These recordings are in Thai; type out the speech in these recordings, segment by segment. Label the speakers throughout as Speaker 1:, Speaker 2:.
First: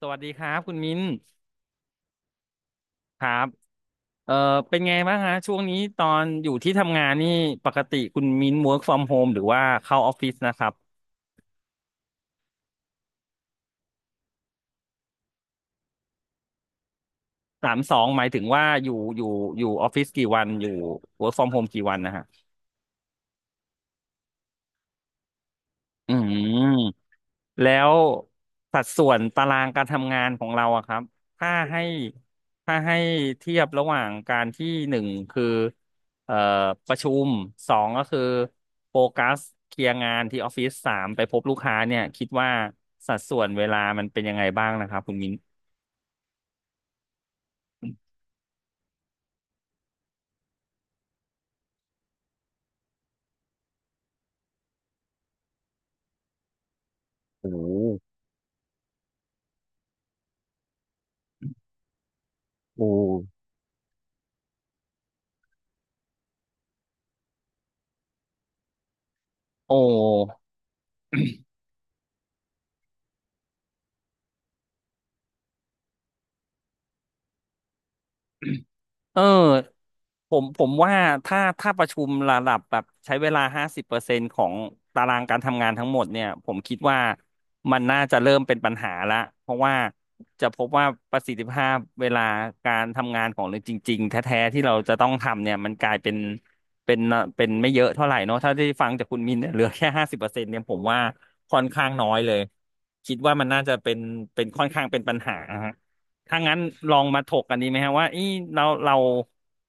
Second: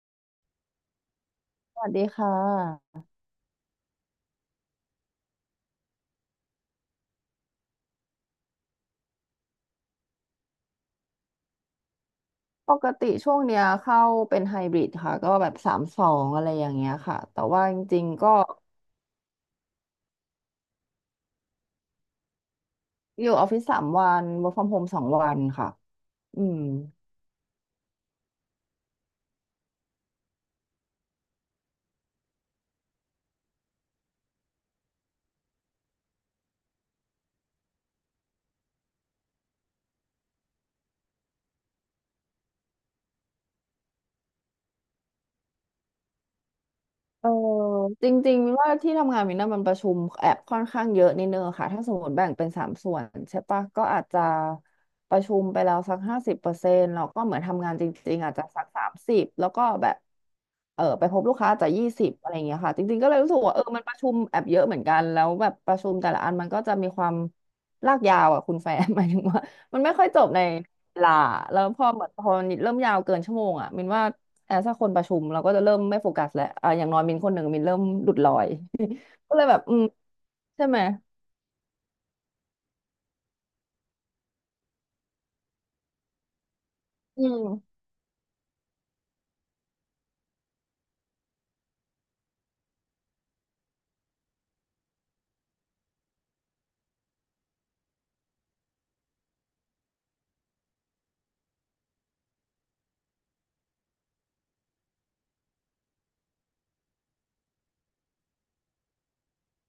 Speaker 1: สวัสดีครับคุณมิ้น
Speaker 2: สวัสดีค่ะ
Speaker 1: ครับเอ่อเป็นไงบ้างฮะช่วงนี้ตอนอยู่ที่ทำงานนี่ปกติคุณมิ้น work from home หรือว่าเข้าออฟฟิศนะครับ
Speaker 2: ปกติช่วงเนี้ยเข้าเป็นไฮบริดค่ะก็แบบสามสองอะไรอย่างเงี้ยค่ะแต่ว่า
Speaker 1: สา
Speaker 2: จ
Speaker 1: มสอ
Speaker 2: ริง
Speaker 1: งห
Speaker 2: ๆ
Speaker 1: มาย
Speaker 2: ก็
Speaker 1: ถึงว่าอยู่อยู่ออฟฟิศกี่วันอยู่ work from home กี่วันนะฮะ
Speaker 2: อยู่ออฟฟิศ3 วัน work from home 2 วันค่ะ
Speaker 1: อืม
Speaker 2: อืม
Speaker 1: แล้วสัดส่วนตารางการทำงานของเราอะครับถ้าให้ถ้าให้เทียบระหว่างการที่หนึ่งคือเอ่อประชุมสองก็คือโฟกัสเคลียร์งานที่ออฟฟิศสามไปพบลูกค้าเนี่ยคิดว่าสัดส่วนเวลามันเป็นยังไงบ้างนะครับคุณมิ้น
Speaker 2: เออจริงๆมินว่าที่ทำงานมินน่ะมันประชุมแอบค่อนข้างเยอะนิดนึงอะค่ะถ้าสมมติแบ่งเป็น3 ส่วนใช่ปะก็อาจจะประชุมไปแล้วสัก50%แล้วก็เหมือน
Speaker 1: โอ้
Speaker 2: ทำงานจริงๆอาจจะสัก30แล้วก็แบบไปพบลูกค้าอาจจะ20อะไรอย่างเงี้ยค่ะ
Speaker 1: โห
Speaker 2: จ
Speaker 1: โอ
Speaker 2: ริงๆก็เลยรู้สึ
Speaker 1: ้
Speaker 2: กว่ามันประชุมแอบเยอะเหมือนกันแล้วแบบประชุมแต่ละอันมันก็จะมีความลากยาวอ่ะคุณแฟน หมายถึงว่า
Speaker 1: โอ
Speaker 2: มันไม่ค่อยจบ
Speaker 1: ้
Speaker 2: ในเวลาแล้วพอเหมือนพอมันเริ่มยาวเกินชั่วโมงอ่ะมินว่า แอบถ้าคนประชุมเราก็จะเริ่มไม่โฟกัสแล้วอ่ะอย่างน้อยมินคนหนึ่งมินเริ่มหลุดลอย
Speaker 1: เอ
Speaker 2: ก็เลยแบบ
Speaker 1: อ
Speaker 2: อืม
Speaker 1: ผมผ
Speaker 2: ใช่
Speaker 1: ม
Speaker 2: ไหม
Speaker 1: ว่าถ้าประชุมระดับแบบใช้เวลาห้าสิบเปอร์เซ็นต์ของตารางการทำงานทั้งหมดเนี่ยผมคิดว่า
Speaker 2: อื
Speaker 1: มั
Speaker 2: ม
Speaker 1: นน่าจะเริ่มเป็นปัญหาละเพราะว่าจะพบว่าประสิทธิภาพเวลาการทำงานของเราจริงๆแท้ๆที่เราจะต้องทำเนี่ยมันกลายเป็นเป็นเป็นไม่เยอะเท่าไหร่เนอะถ้าได้ฟังจากคุณมินเนี่ยเหลือแค่ห้าสิบเปอร์เซ็นต์เนี่ยผมว่าค่อนข้างน้อยเลยคิดว่ามันน่าจะเป็นเป็นค่อนข้างเป็นปัญหา ถ้างั้นลองมาถกกันดีไหมฮะว่าเอีเรา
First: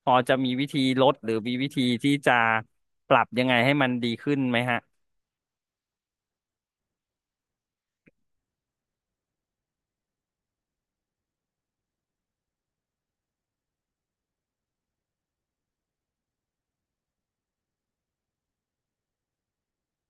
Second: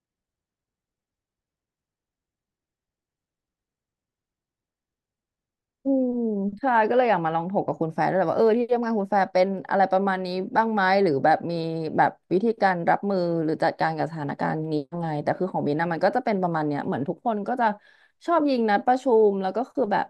Speaker 1: พอจะมีวิธีลดหรือมีวิธีที่จะปรับยังไงให้มันดีขึ้นไหมฮะ
Speaker 2: อืมใช่ก็เลยอยากมาลองถกกับคุณแฟร์ด้วยแหละว่าที่ทำงานคุณแฟร์เป็นอะไรประมาณนี้บ้างไหมหรือแบบมีแบบวิธีการรับมือหรือจัดการกับสถานการณ์นี้ยังไงแต่คือของบินนะมันก็จะเป็นประมาณเนี้ยเหมือนทุกคนก็จะชอบยิงนัดประชุมแล้วก็คือแบบ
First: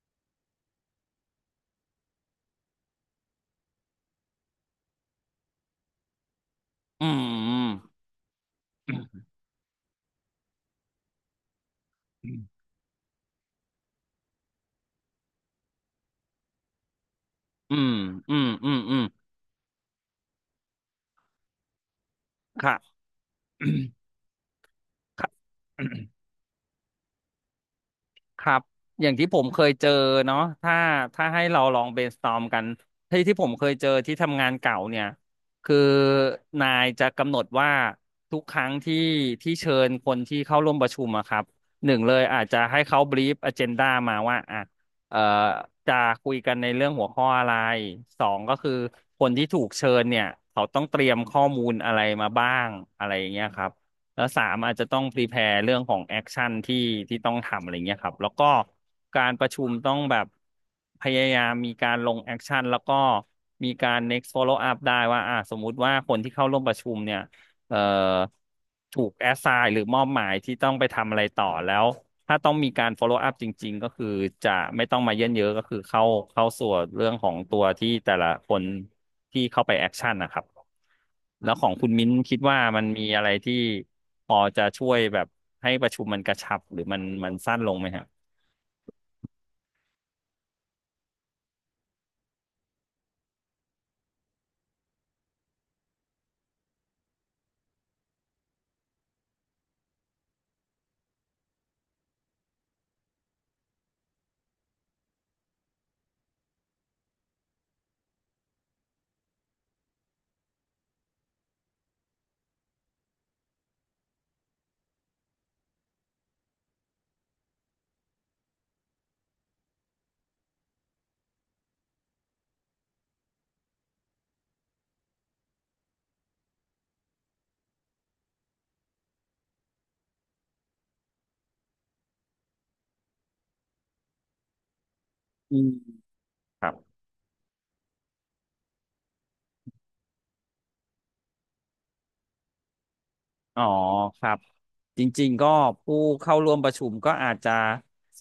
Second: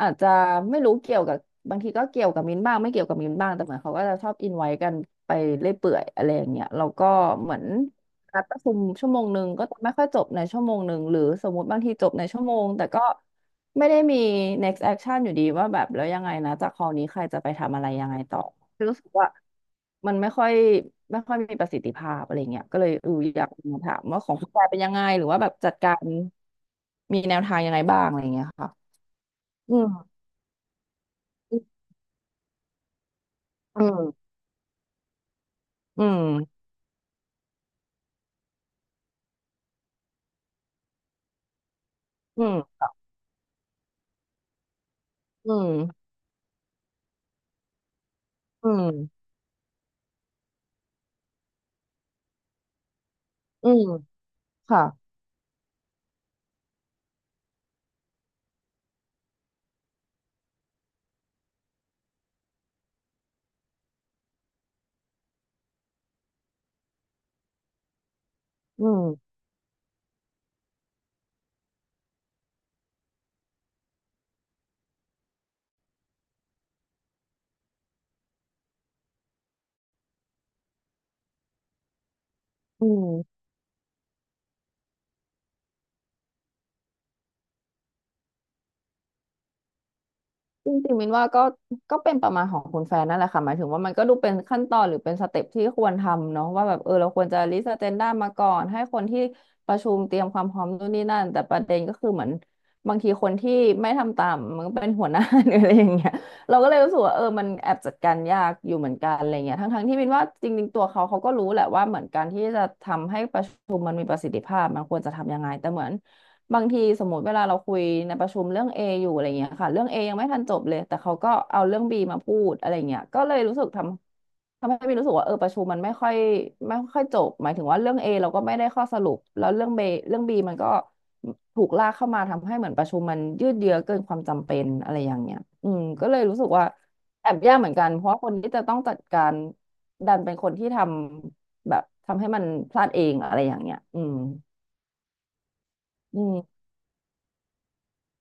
Speaker 2: อาจจะไม่รู้เกี่ยวกับบางทีก็เกี่ยวกับมินบ้างไม่เกี่ยวกับมินบ้างแต่เหมือนเขาก็จะชอบอินไว้กันไปเรื่อยเปื่อยอะไรอย่างเงี้ยแล้ว
Speaker 1: อื
Speaker 2: ก็เหมือน
Speaker 1: ม
Speaker 2: นัดประชุม
Speaker 1: อื
Speaker 2: ชั่ว
Speaker 1: ม
Speaker 2: โมงหนึ่งก็จะไม่ค่อยจบในชั่วโมงหนึ่งหรือสมมติบางทีจบในชั่วโมงแต่ก็ ไม่ได้มี next action อยู่ดีว่าแบบแล้วยังไงนะจากคอนี้ใครจะไป
Speaker 1: อื
Speaker 2: ทำอะไร
Speaker 1: ม
Speaker 2: ยังไง
Speaker 1: อื
Speaker 2: ต่อ
Speaker 1: มอืมอื
Speaker 2: รู้
Speaker 1: ม
Speaker 2: สึกว่ามันไม่ค่อยมีประสิทธิภาพอะไรเงี้ย
Speaker 1: ค่ะ
Speaker 2: ก็เลยอยากมาถามว่าของคุณแปเป็นยังไง หรื
Speaker 1: ค่
Speaker 2: อว่าแบบจัดการ
Speaker 1: ะ
Speaker 2: มีแนวทางยังไงบ้างอะไร
Speaker 1: ค
Speaker 2: เงี้ย
Speaker 1: รับ
Speaker 2: ค่ะ
Speaker 1: อย่างที่ผมเคย
Speaker 2: อื
Speaker 1: เจ
Speaker 2: ม
Speaker 1: อเนาะถ้าให้เราลอง brainstorm กันที่ผมเคย
Speaker 2: อื
Speaker 1: เจอที่
Speaker 2: ม
Speaker 1: ทำงานเก่าเนี่ยคือ
Speaker 2: อืม
Speaker 1: นายจะกำหนดว่าทุกครั้งที่เชิญคนที่เข้าร่วมประชุมอะครับหนึ่งเลยอา
Speaker 2: อื
Speaker 1: จจะให้
Speaker 2: ม
Speaker 1: เขา brief agenda มาว่าอ่ะเอ่อ
Speaker 2: อืม
Speaker 1: จะคุยกันในเรื่องหัวข้ออะไรสองก็
Speaker 2: อื
Speaker 1: คือค
Speaker 2: ม
Speaker 1: นที่ถูกเชิญเนี่ยเขาต้องเตรียมข้อมูลอะไรมาบ้างอะไรอย่างเงี้ยครั
Speaker 2: อื
Speaker 1: บ
Speaker 2: ม
Speaker 1: แล้วสามอาจ
Speaker 2: ค่ะ
Speaker 1: จะต้องพรีแพร์เรื่องของแอคชั่นที่ต้องทำอะไรเงี้ยครับแล้วก็การประชุมต้องแบบพยายามมีการลงแอคชั่นแล้วก็มีการ next follow up ได้ว่าอ่าสมมุติว่าคนที่เข้าร่วมประชุมเนี่ย เอ่อ
Speaker 2: อื
Speaker 1: ถูกแอ
Speaker 2: ม
Speaker 1: สไซน์หรือมอบหมายที่ต้องไปทำอะไรต่อแล้วถ้าต้องมีการ follow up จริงๆก็คือจะไม่ต้องมาเยินเยอะก็คือเข้าส่วนเรื่องของตัวที่แต่ละคนที่เข้าไปแอคชั่นนะครับแล้วของคุณมิ้นคิดว่ามัน
Speaker 2: อื
Speaker 1: มีอะไร
Speaker 2: ม
Speaker 1: ที่พอจะช่วยแบบให้ประชุมมันกระชับหรือมันสั้นลงไหมฮะ
Speaker 2: จริงๆมินว่าก็ก็เป็นประมาณของคุณแฟนนั่นแหละค่ะหมายถึงว่ามันก็ดูเป็นขั้นตอนหรือเป็นสเต็ปที่ควรทำเนาะว่าแบบเราควรจะลิสต์อเจนดามาก่อนให้คนที่ประชุมเตรียมความพร้อมนู่นนี่นั่นแต่ประเด็นก็คือเหมือนบางทีคนที่ไม่ทำตามมันก็เป็นหัวหน้า หรืออะไรอย่างเงี้ยเราก็เลยรู้สึกว่ามันแอบจัดการยากอยู่เหมือนกันอะไรเงี้ยทั้งๆที่มินว่าจริงๆตัวเขาเขาก็รู้แหละว่าเหมือนการที่จะทำให้ประชุมมันมีประสิทธิภาพมันควรจะทำยังไงแต่เหมือน บางทีสมมติเวลาเราคุยในประชุมเรื่อง A อยู่อะไรเงี้ยค่ะเรื่อง A ยังไม่ทันจบเลยแต่เขาก็เอาเรื่อง B มาพูดอะไรเงี้ยก็เลยรู้สึกทำให้มีรู้สึกว่าประชุมมันไม่ค่อยจบหมายถึงว่าเรื่อง A เราก็ไม่ได้ข้อสรุปแล้วเรื่อง B มันก็ถูกลากเข้ามาทำให้เหมือนประชุมมันยืดเยื้อเกินความจำเป็นอะไรอย่างเงี้ย
Speaker 1: อื
Speaker 2: อื
Speaker 1: ม
Speaker 2: มก็เลยรู้สึก
Speaker 1: ค
Speaker 2: ว่า
Speaker 1: รับ
Speaker 2: แอบยากเหมือนกันเพราะว่าคนที่จะต้องจัดการดันเป็นคนที่ทำแบบทำให้มันพลาดเองอะไรอย่า
Speaker 1: อ๋
Speaker 2: ง
Speaker 1: อ
Speaker 2: เงี้ยอืม
Speaker 1: ครับจริงๆก็ผู้
Speaker 2: อื
Speaker 1: เข้าร่วม
Speaker 2: ม
Speaker 1: ประชุมก็อาจจะ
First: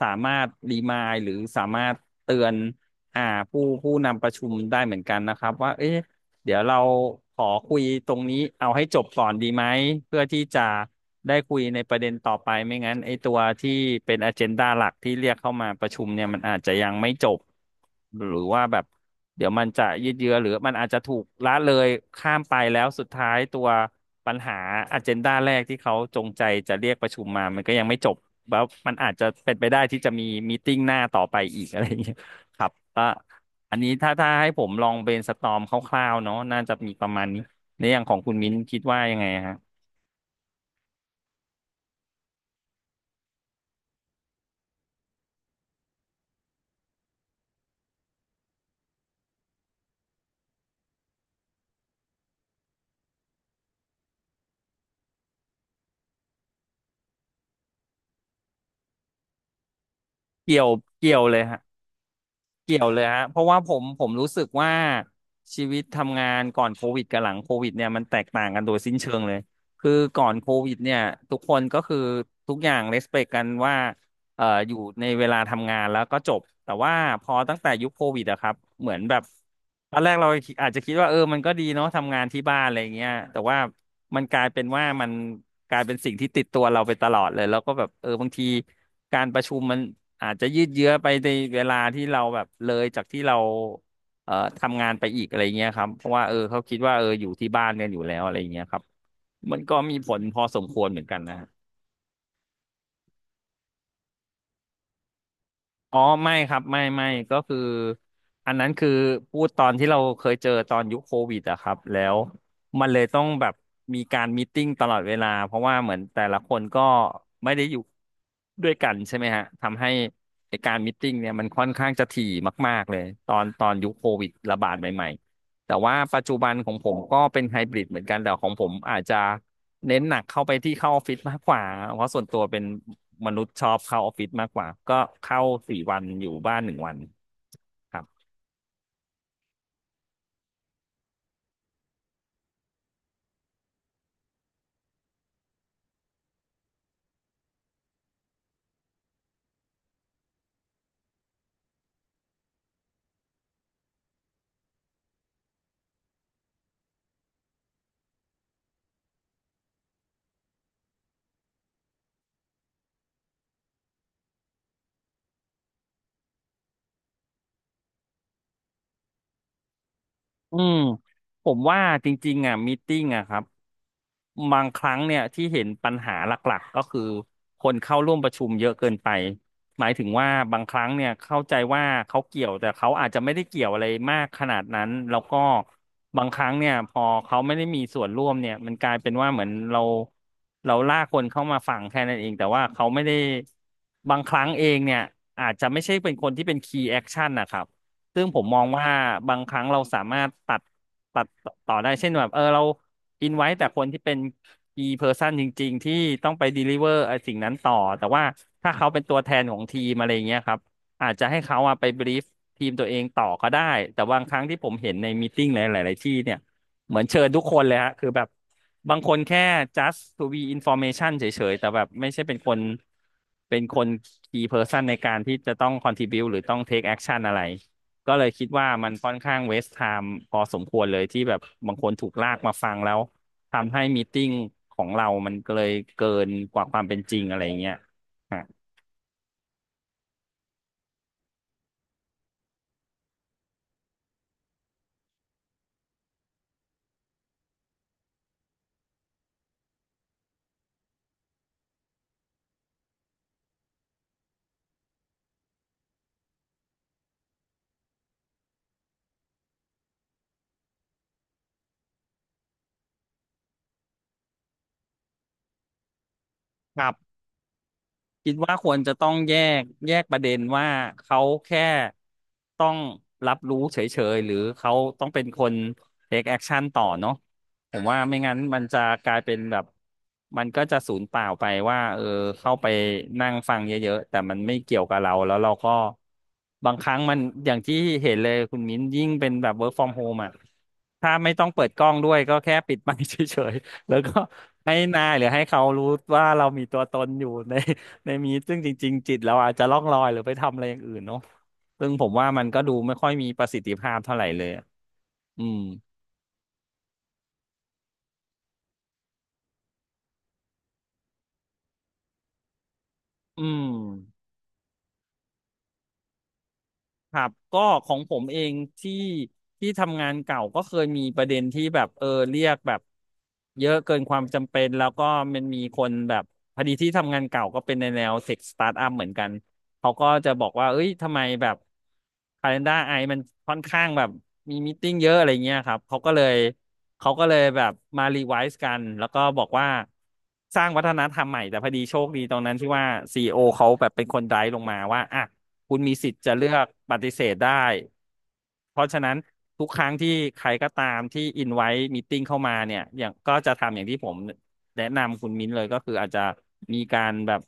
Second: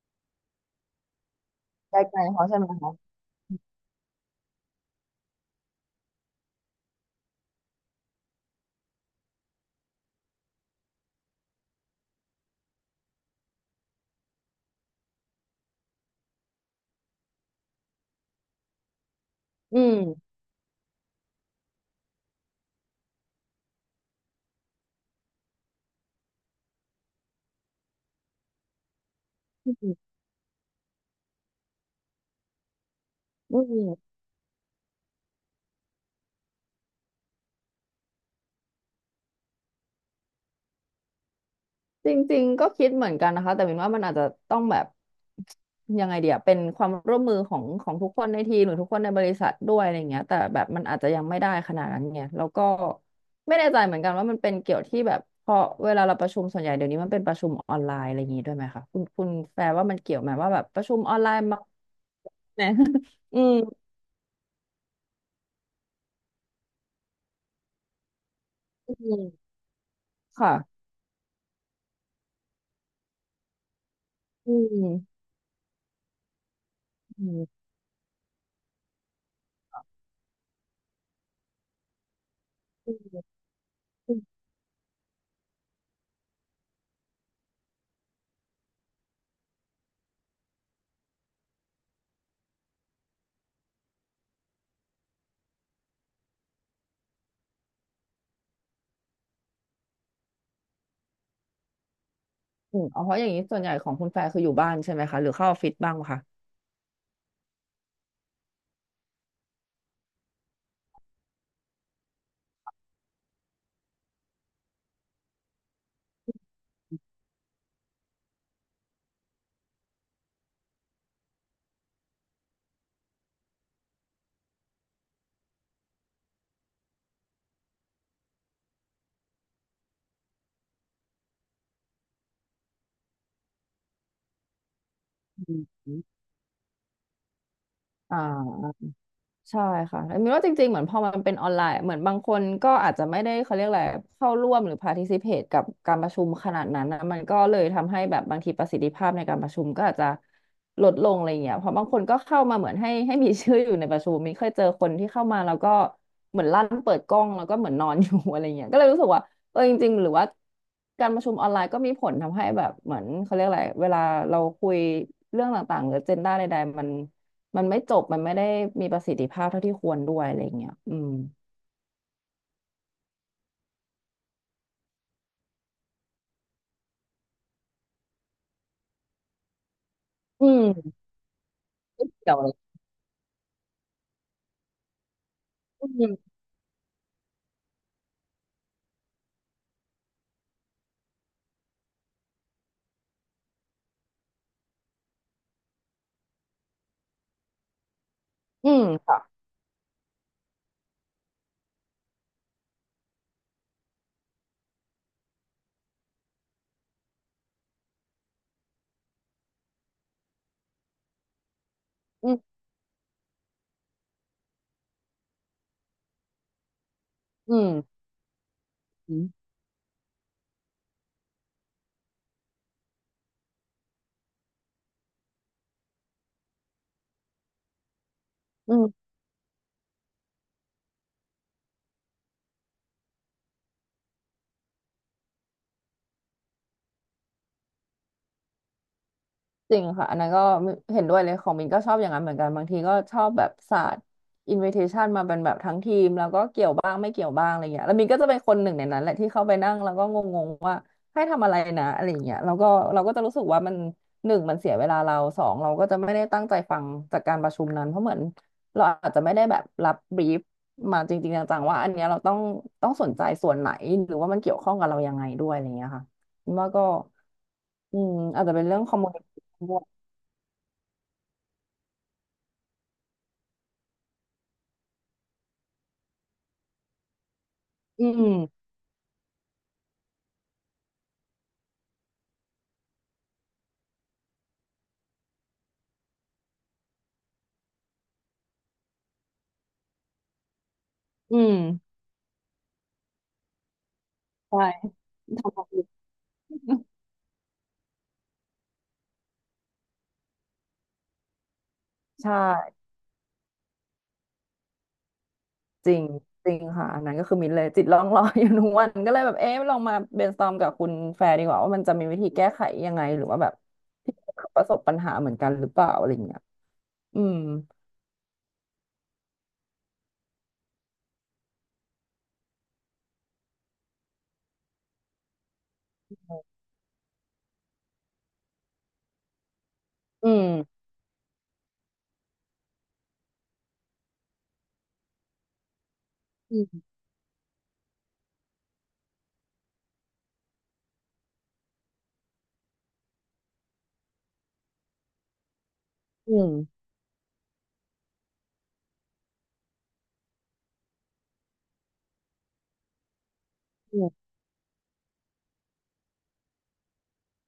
Speaker 1: สามารถรีมายหรือสามาร
Speaker 2: ไก
Speaker 1: ถ
Speaker 2: ล
Speaker 1: เตื
Speaker 2: ๆเขา
Speaker 1: อน
Speaker 2: ใช่ไหมคะ
Speaker 1: อ่าผู้นำประชุมได้เหมือนกันนะครับว่าเอ๊ะ เดี๋ยวเราขอคุยตรงนี้เอาให้จบก่อนดีไหมเพื่อที่จะได้คุยในประเด็นต่อไปไม่งั้นไอ้ตัวที่เป็นอเจนดาหลักที่เรียกเข้ามาประชุมเนี่ยมันอาจจะยังไม่จบหรือว่าแบบเดี๋ยวมัน
Speaker 2: อื
Speaker 1: จะยืด
Speaker 2: ม
Speaker 1: เยื้อหรือมันอาจจะถูกละเลยข้ามไปแล้วสุดท้ายตัวปัญหาอเจนดาแรกที่เขาจงใจจะเรียกประชุมมามันก็ยังไม่จบแล้วมันอาจจะเป็นไปได้ที่จะมีมีตติ้งหน้าต่อไปอีกอะไรอย่างเงี้ยครับก็
Speaker 2: อื
Speaker 1: อันนี้
Speaker 2: ม
Speaker 1: ถ้าให้ผมลองเบรนสตอร์มคร่าวๆเนาะน่าจะมีประมาณนี้ในอย่างของคุณมิ้นคิดว่ายังไงฮะ
Speaker 2: จริงๆก็คิดเหมือนกันนะคะแต่มินว่ามันอาจจะต้องแบบยังไงเดียเป็นความร่วมมือของทุกคนในทีมหรือทุกคนในบริษัทด้วยอะไรเงี้ยแต่แบบมันอาจจะยังไม่ได้ขนาดนั้นไงแล้วก็ไม่แน่ใจเหมือนกันว่ามันเป็นเกี่ยวที่แบบพอเวลาเราประชุมส่วนใหญ่เดี๋ยวนี้มันเป็นประชุมออนไลน์อะไรอย่างงี้ด้วยไหมคะคุณแฟร์ว่ามันเกี่ยวไหมว่า
Speaker 1: เกี่
Speaker 2: แบ
Speaker 1: ย
Speaker 2: บ
Speaker 1: ว
Speaker 2: ประชุม
Speaker 1: เกี่
Speaker 2: ออ
Speaker 1: ย
Speaker 2: น
Speaker 1: ว
Speaker 2: ไล
Speaker 1: เลย
Speaker 2: น์
Speaker 1: ฮะ
Speaker 2: มาเนี่ย
Speaker 1: เกี่ยวเลยฮะ เพ
Speaker 2: อื
Speaker 1: ราะ
Speaker 2: ม
Speaker 1: ว่าผมรู้สึกว่าชีวิตทำงานก่อนโควิดกับหลังโควิดเนี่ยมันแตกต่างกันโดยสิ้
Speaker 2: อื
Speaker 1: นเชิงเลย
Speaker 2: ม
Speaker 1: คือก่อนโควิด
Speaker 2: ค่ะ
Speaker 1: เนี่ยทุกคนก็คือทุกอย่างเ e สเป t กันว่า
Speaker 2: อื
Speaker 1: อยู่ใน
Speaker 2: ม
Speaker 1: เวลาทำงานแล้วก็จบแต่ว่าพ
Speaker 2: อื
Speaker 1: อตั้
Speaker 2: ม
Speaker 1: งแต่ยุคโควิดอะครับเหมือนแบบตอนแรกเราอาจจะคิดว่าเออมันก็ดีเนาะทำงานที่บ้านอะไรเงี้ยแต่ว่ามันกลายเป็นว่ามันกลายเป็นสิ่งที่ติดตัวเราไปตลอดเลยแล้วก็แบบเออบางทีการประชุมมันอาจจะยืดเยื้อไปในเวลาที่เราแบบเลยจากที่เราทำงานไปอีกอะไรเงี้ยครับเพราะว่าเออเขาคิดว่าเอออยู่ที่บ้านกันอยู่แล้วอะไรเงี้ยครับมันก็มีผลพอสมควรเหมือนกันนะ
Speaker 2: อืมอ๋อเพราะอย่างนี้ส่วนใหญ่ของคุณแฟร์คืออยู่บ้านใช่ไหมคะหรือเข้าออฟฟิศบ้าง
Speaker 1: อ๋อ
Speaker 2: ปะคะ
Speaker 1: ไม่ครับไม่ไม่ก็คืออันนั้นคือพูดตอนที่เราเคยเจอตอนยุคโควิดอะครับแล้วมันเลยต้องแบบมีการมีตติ้งตลอดเวลาเพราะว่าเหมือนแต่ละคนก็ไม่ได้อยู่ด้วยกันใช่ไหมฮะทำให้ไอการมีตติ้งเนี่ยมันค่อนข้างจะถี่มากๆเลยตอนยุคโควิดระบาดใหม่ แต่ว่าปัจจุบันของผมก็เป็นไฮบริดเหมือนกันแต่ของผมอาจจะเน้นหนักเข้าไปที่เข้าออฟฟิศมากกว่าเพราะส่วนตัวเป็นมนุษย์ชอบเข้าออฟฟิศมากกว่าก็เข้า
Speaker 2: อื
Speaker 1: สี่
Speaker 2: ม
Speaker 1: วันอยู่บ้านหนึ่งวันครับ
Speaker 2: อ่า ใช่ค่ะแต่มินว่าจริงๆเหมือนพอมันเป็นออนไลน์ เหมือนบางคนก็อาจจะไม่ได้เขาเรียกอะไรเข้าร่วมหรือ participate กับการประชุมขนาดนั้นนะมันก็เลยทำให้แบบบางทีประสิทธิภาพในการประชุมก็อาจจะลดลงอะไรเงี้ยเพราะบางคนก็เข้ามาเหมือนให้มีชื่ออยู่ในประชุมมินเคยเจอคนที่เข้ามาแล้วก็เหมือนลั่นเปิดกล้องแล้วก็เหมือนนอนอยู่ อะไรเงี้ยก็เลยรู้สึกว่าเออจริงๆหรือว่าการประชุมออนไลน์ก็มีผลทำให้แบบเหมือนเขาเรียกอะไรเวลาเราคุยเรื่องต่างๆหรือเจนด้าใดๆมัน มันไม่จบ มันไม่ได้มีประสิทธิภาพเท่าที่ควรด้วยอะไรอย่า
Speaker 1: อื
Speaker 2: งเงี้ย
Speaker 1: ม
Speaker 2: อืม
Speaker 1: ผมว่าจริงๆอ่ะมีตติ้งอ่ะครับบางครั้งเนี่ยที่เห็นปัญหาหลักๆก็คือคนเข้าร่วมประชุมเยอะเกินไปหมายถึงว่า
Speaker 2: อื
Speaker 1: บางครั้ง
Speaker 2: ม
Speaker 1: เนี่ยเข้าใจว่า
Speaker 2: ไม่
Speaker 1: เขา
Speaker 2: เกี่ยว
Speaker 1: เกี่ย
Speaker 2: เล
Speaker 1: ว
Speaker 2: ย
Speaker 1: แต่เขาอาจจะไม่ได้เกี่ยวอะไรมากขนาดนั้นแล้วก็
Speaker 2: อื
Speaker 1: บา
Speaker 2: ม
Speaker 1: งครั้งเนี่ยพอเขาไม่ได้มีส่วนร่วมเนี่ยมันกลายเป็นว่าเหมือนเราลากคนเข้ามาฟังแค่นั้นเองแต่ว่าเขาไม่ได้บางครั้งเองเนี่ยอาจจะไม่ใช่เป็นคนที่เป็นคีย์แอคชั่นนะครับ ซึ่งผมมอง
Speaker 2: อืม
Speaker 1: ว่า
Speaker 2: ค่ะ
Speaker 1: บางครั้งเราสามารถตัดต่อได้เช่นแบบเออเราอินไว้แต่คนที่เป็น key person จริงๆที่ต้องไป deliver ไอ้สิ่งนั้นต่อแต่ว่าถ้าเขาเป็นตัวแทนของทีมอะไรอย่างเงี้ยครับอาจจะให้เขาอะไป brief
Speaker 2: อืม
Speaker 1: ทีมตัวเองต่อก็ได้แต่บางครั้งที่ผมเห็นในมีติ้งหลายๆที่เนี่ยเหมือนเชิญทุกค
Speaker 2: อื
Speaker 1: นเลยฮะ
Speaker 2: ม
Speaker 1: คือแบบบางค
Speaker 2: อื
Speaker 1: นแค่
Speaker 2: ม
Speaker 1: just to be information เฉยๆแต่แบบไม่ใช่เป็นคนเป็นคน key person ในการที่จะต้อง contribute หรือต้อง take action อะไร ก็เลยคิดว่า
Speaker 2: อื
Speaker 1: มัน
Speaker 2: ม
Speaker 1: ค่อนข้างwaste time พอสมควรเลยที่แบบบางคนถูกลากมาฟังแล้วทำให้มีตติ้งของเรามันก็เลยเกินกว่าความเป็นจริงอะไรเงี้ยฮะ
Speaker 2: จริงค่ะอันนั้นก็เห็นด้วยเลยของมินก็ชอบอย่างนั้นเหมือนกันบางทีก็ชอบแบบศาสตร์อินวิเทชันมาเป็นแบบทั้งทีมแล้วก็เกี่ยวบ้างไม่เกี่ยวบ้างอะไรเงี้ยแล้วมินก็จะเป็นคนหนึ่งในนั้นแหละที่เข้าไปนั่งแล้วก็งงๆว่าให้ทำอะไรนะอะไรเงี้ยแล้วก็เราก็จะรู้สึกว่ามันหนึ่งมันเสียเวลาเราสองเราก็จะไม่ได้ตั้งใจฟังจากการประชุมนั้นเพราะเหมือนเราอาจจะไม่ได้แบบรับบรีฟมาจริงๆจังๆว่าอันเนี้ยเราต้องสนใจส่วนไหนหรือว่ามันเกี่ยวข้องกับเรายังไงด้วยอะไรเงี้ยค่ะมินว่า
Speaker 1: ค
Speaker 2: ก็
Speaker 1: รับ
Speaker 2: อืม
Speaker 1: คิด
Speaker 2: อาจจะ
Speaker 1: ว่า
Speaker 2: เป็
Speaker 1: ค
Speaker 2: น
Speaker 1: ว
Speaker 2: เรื่
Speaker 1: ร
Speaker 2: อง
Speaker 1: จะต้องแยก
Speaker 2: communication
Speaker 1: แย
Speaker 2: อ
Speaker 1: กประเด็นว่าเขาแค่ต้องรับรู้เฉยๆหรือเขาต้องเป็นคน take action ต่อเนาะผมว่า
Speaker 2: ื
Speaker 1: ไม่งั้นมัน
Speaker 2: ม
Speaker 1: จะกลายเป็นแบบมันก็จะสูญเปล่าไปว่าเออเข้าไปนั่งฟังเยอะๆแต่มันไม่เกี่ยวกับเราแล้วเราก็บางครั้งมันอย่างที่เห็นเลยคุณมิ้นยิ่งเป็นแบบ work from home อ่ะถ้าไม่
Speaker 2: อื
Speaker 1: ต้อง
Speaker 2: ม
Speaker 1: เปิดกล้องด้วยก็แค่ปิดไมค์เฉยๆแล้วก็
Speaker 2: ใช่
Speaker 1: ให้นายหรือให้
Speaker 2: ทำแบ
Speaker 1: เขา
Speaker 2: บ
Speaker 1: รู้
Speaker 2: นี้
Speaker 1: ว่าเรามีตัวตนอยู่ใน ในมีซึ่งจริงๆจิตเราอาจจะล่องลอยหรือไปทำอะไรอย่างอื่นเนาะซึ่งผมว่า
Speaker 2: ใช่
Speaker 1: มันก็ดูไม่ค่อยมีประสิทธิภาพเท่าไหร่เลยอะอืม
Speaker 2: จริงจริงค่ะอันนั้นก็คือมิ้นเลยจิตลองรอยอยู่ทุกวันก็เลยแบบเอ๊ะลองมา brainstorm กับคุณแฟร์ดีกว่าว่ามันจะมีวิธีแก้ไขยังไงหรือว่า
Speaker 1: อื
Speaker 2: แบบ
Speaker 1: ม
Speaker 2: ที่ประสบปัญหาเหมือนกันหรือเปล่าอะไรอย่างเงี้ย
Speaker 1: ค
Speaker 2: อื
Speaker 1: รับ
Speaker 2: ม
Speaker 1: ก็ของผมเองที่ที่ทำงานเก่าก็เคยมีประเด็นที่แบบเออเรียกแบบเยอะเกินความจำเป็นแล้วก็มันมีคนแบบพอดีที่ทำงานเก่าก็เป็นในแนวเทคสตาร์ทอัพเหมือนกันเขาก็
Speaker 2: อื
Speaker 1: จะบอกว่า
Speaker 2: ม
Speaker 1: เอ้ยทำไมแบบ Calendar ไอมันค่อนข้างแบบมีมีตติ้งเยอะอะไรเงี้ยครับเขาก็เลย
Speaker 2: อืม
Speaker 1: เขาก็เลยแบบมารีไวซ์กันแล้วก็บอกว่าสร้างวัฒนธรรมใหม่แต่พอดีโชคดีตรงนั้นที่ว่าCEOเขาแบบเป็นคนไดรฟ์ลงมาว่าอ่ะ คุณมีสิทธิ์จะ
Speaker 2: อื
Speaker 1: เลื
Speaker 2: ม
Speaker 1: อกปฏิเสธได้ เพราะฉะนั้นทุกครั้งที่ใครก็ตามที่อินไว้มีตติ้งเข้ามาเนี่ยอย่างก็จะทำอย่างที่ผ
Speaker 2: อื
Speaker 1: มแนะนำคุณมิ้นเลยก็คืออาจจะมีการแบบ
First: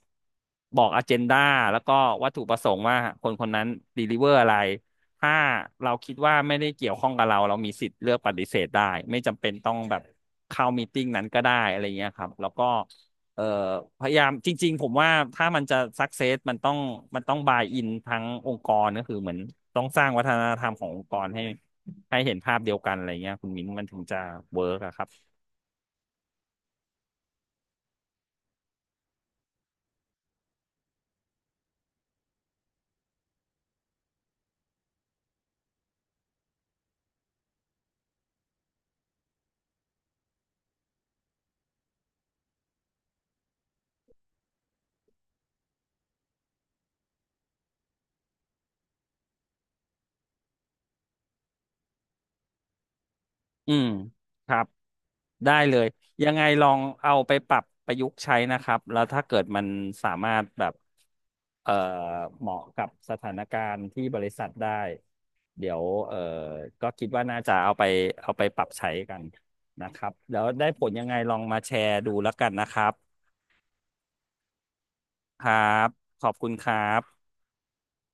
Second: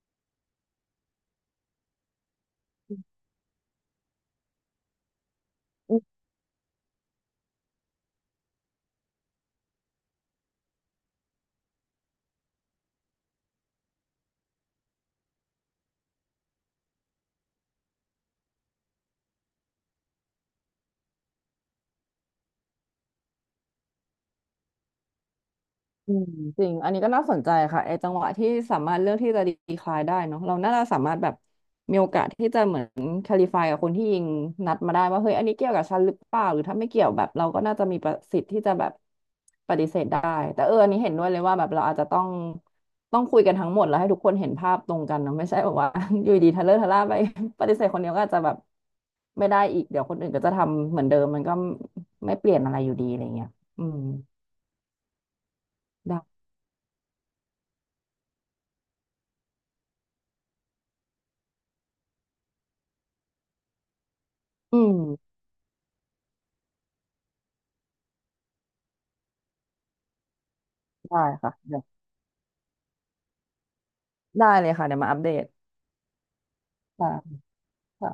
Speaker 1: บอกอเจนดาแล้วก็วัตถุประสงค์ว่าคนคนนั้นdeliverอะไรถ้าเรา
Speaker 2: ม
Speaker 1: คิดว่าไม่ได้เกี่ยวข้องกับเราเรามีสิทธิ์เลือกปฏิเสธได้ไม่จำเป็นต้องแบบเข้ามีตติ้งนั้นก็ได้อะไรเงี้ยครับแล้วก็ เอ่อพยายามจริงๆผมว่าถ้ามันจะสักเซสมันต้องบายอินทั้งองค์กรก็คือเหมือนต้องสร้างวัฒนธรรมขององค์กรให้เห็นภาพเดียวกันอะไรเงี้ยคุณมิ้นมันถึงจะเวิร์กอะครับ
Speaker 2: อืมจริงอันนี้ก็น่าสนใจค่ะไอ้จังหวะที่สามารถเลือกที่จะดีคลายได้เนาะเราน่าจะสามารถแบบมีโอกาสที่จะเหมือนคลิฟายกับคนที่ยิงนัดมาได้ว่าเฮ้ยอันนี้เกี่ยวกับฉันหรือเปล่าหรือถ้าไม่เกี่ยวแบบเราก็น่าจะมีประสิทธิ์ที่จะแบบปฏิเสธได้แต่เอออันนี้เห็นด้วยเลยว่าแบบเราอาจจะต้องคุยกันทั้งหมดแล้วให้ทุกคนเห็นภาพตรงกันเนาะไม่ใช่แบบว่า อยู่ดีทะเลอะทะล่าไป ปฏิเสธคนเดียวก็อาจจะแบบไม่ได้อีกเดี๋ยวคนอื่นก็จะทำเหมือนเดิมมันก็ไม่เปลี่ยนอะไรอยู่ดีอะไรเงี้ย
Speaker 1: อื
Speaker 2: อื
Speaker 1: ม
Speaker 2: ม
Speaker 1: ครับได้เลย
Speaker 2: ได้
Speaker 1: ยังไงลองเอาไปปรับประยุกต์ใช้นะครับแล้วถ้าเกิดมันสามารถแบบ เอ่อเหมาะกับสถานการณ์ที่บริษัทได้
Speaker 2: อืม
Speaker 1: เดี๋ยวก็คิดว่าน่าจะเอาไปปรับใช้กันนะครับแล้วได้ผลยังไง
Speaker 2: ได้
Speaker 1: ลอง
Speaker 2: ค่ะ
Speaker 1: มาแช
Speaker 2: เดี๋ยว
Speaker 1: ร์ดูแล้วกันนะครับ
Speaker 2: ได้เลยค่ะเดี๋ยวมาอัปเด
Speaker 1: ค
Speaker 2: ต
Speaker 1: รับขอบคุณครั
Speaker 2: ค่ะ
Speaker 1: บ
Speaker 2: ค่ะ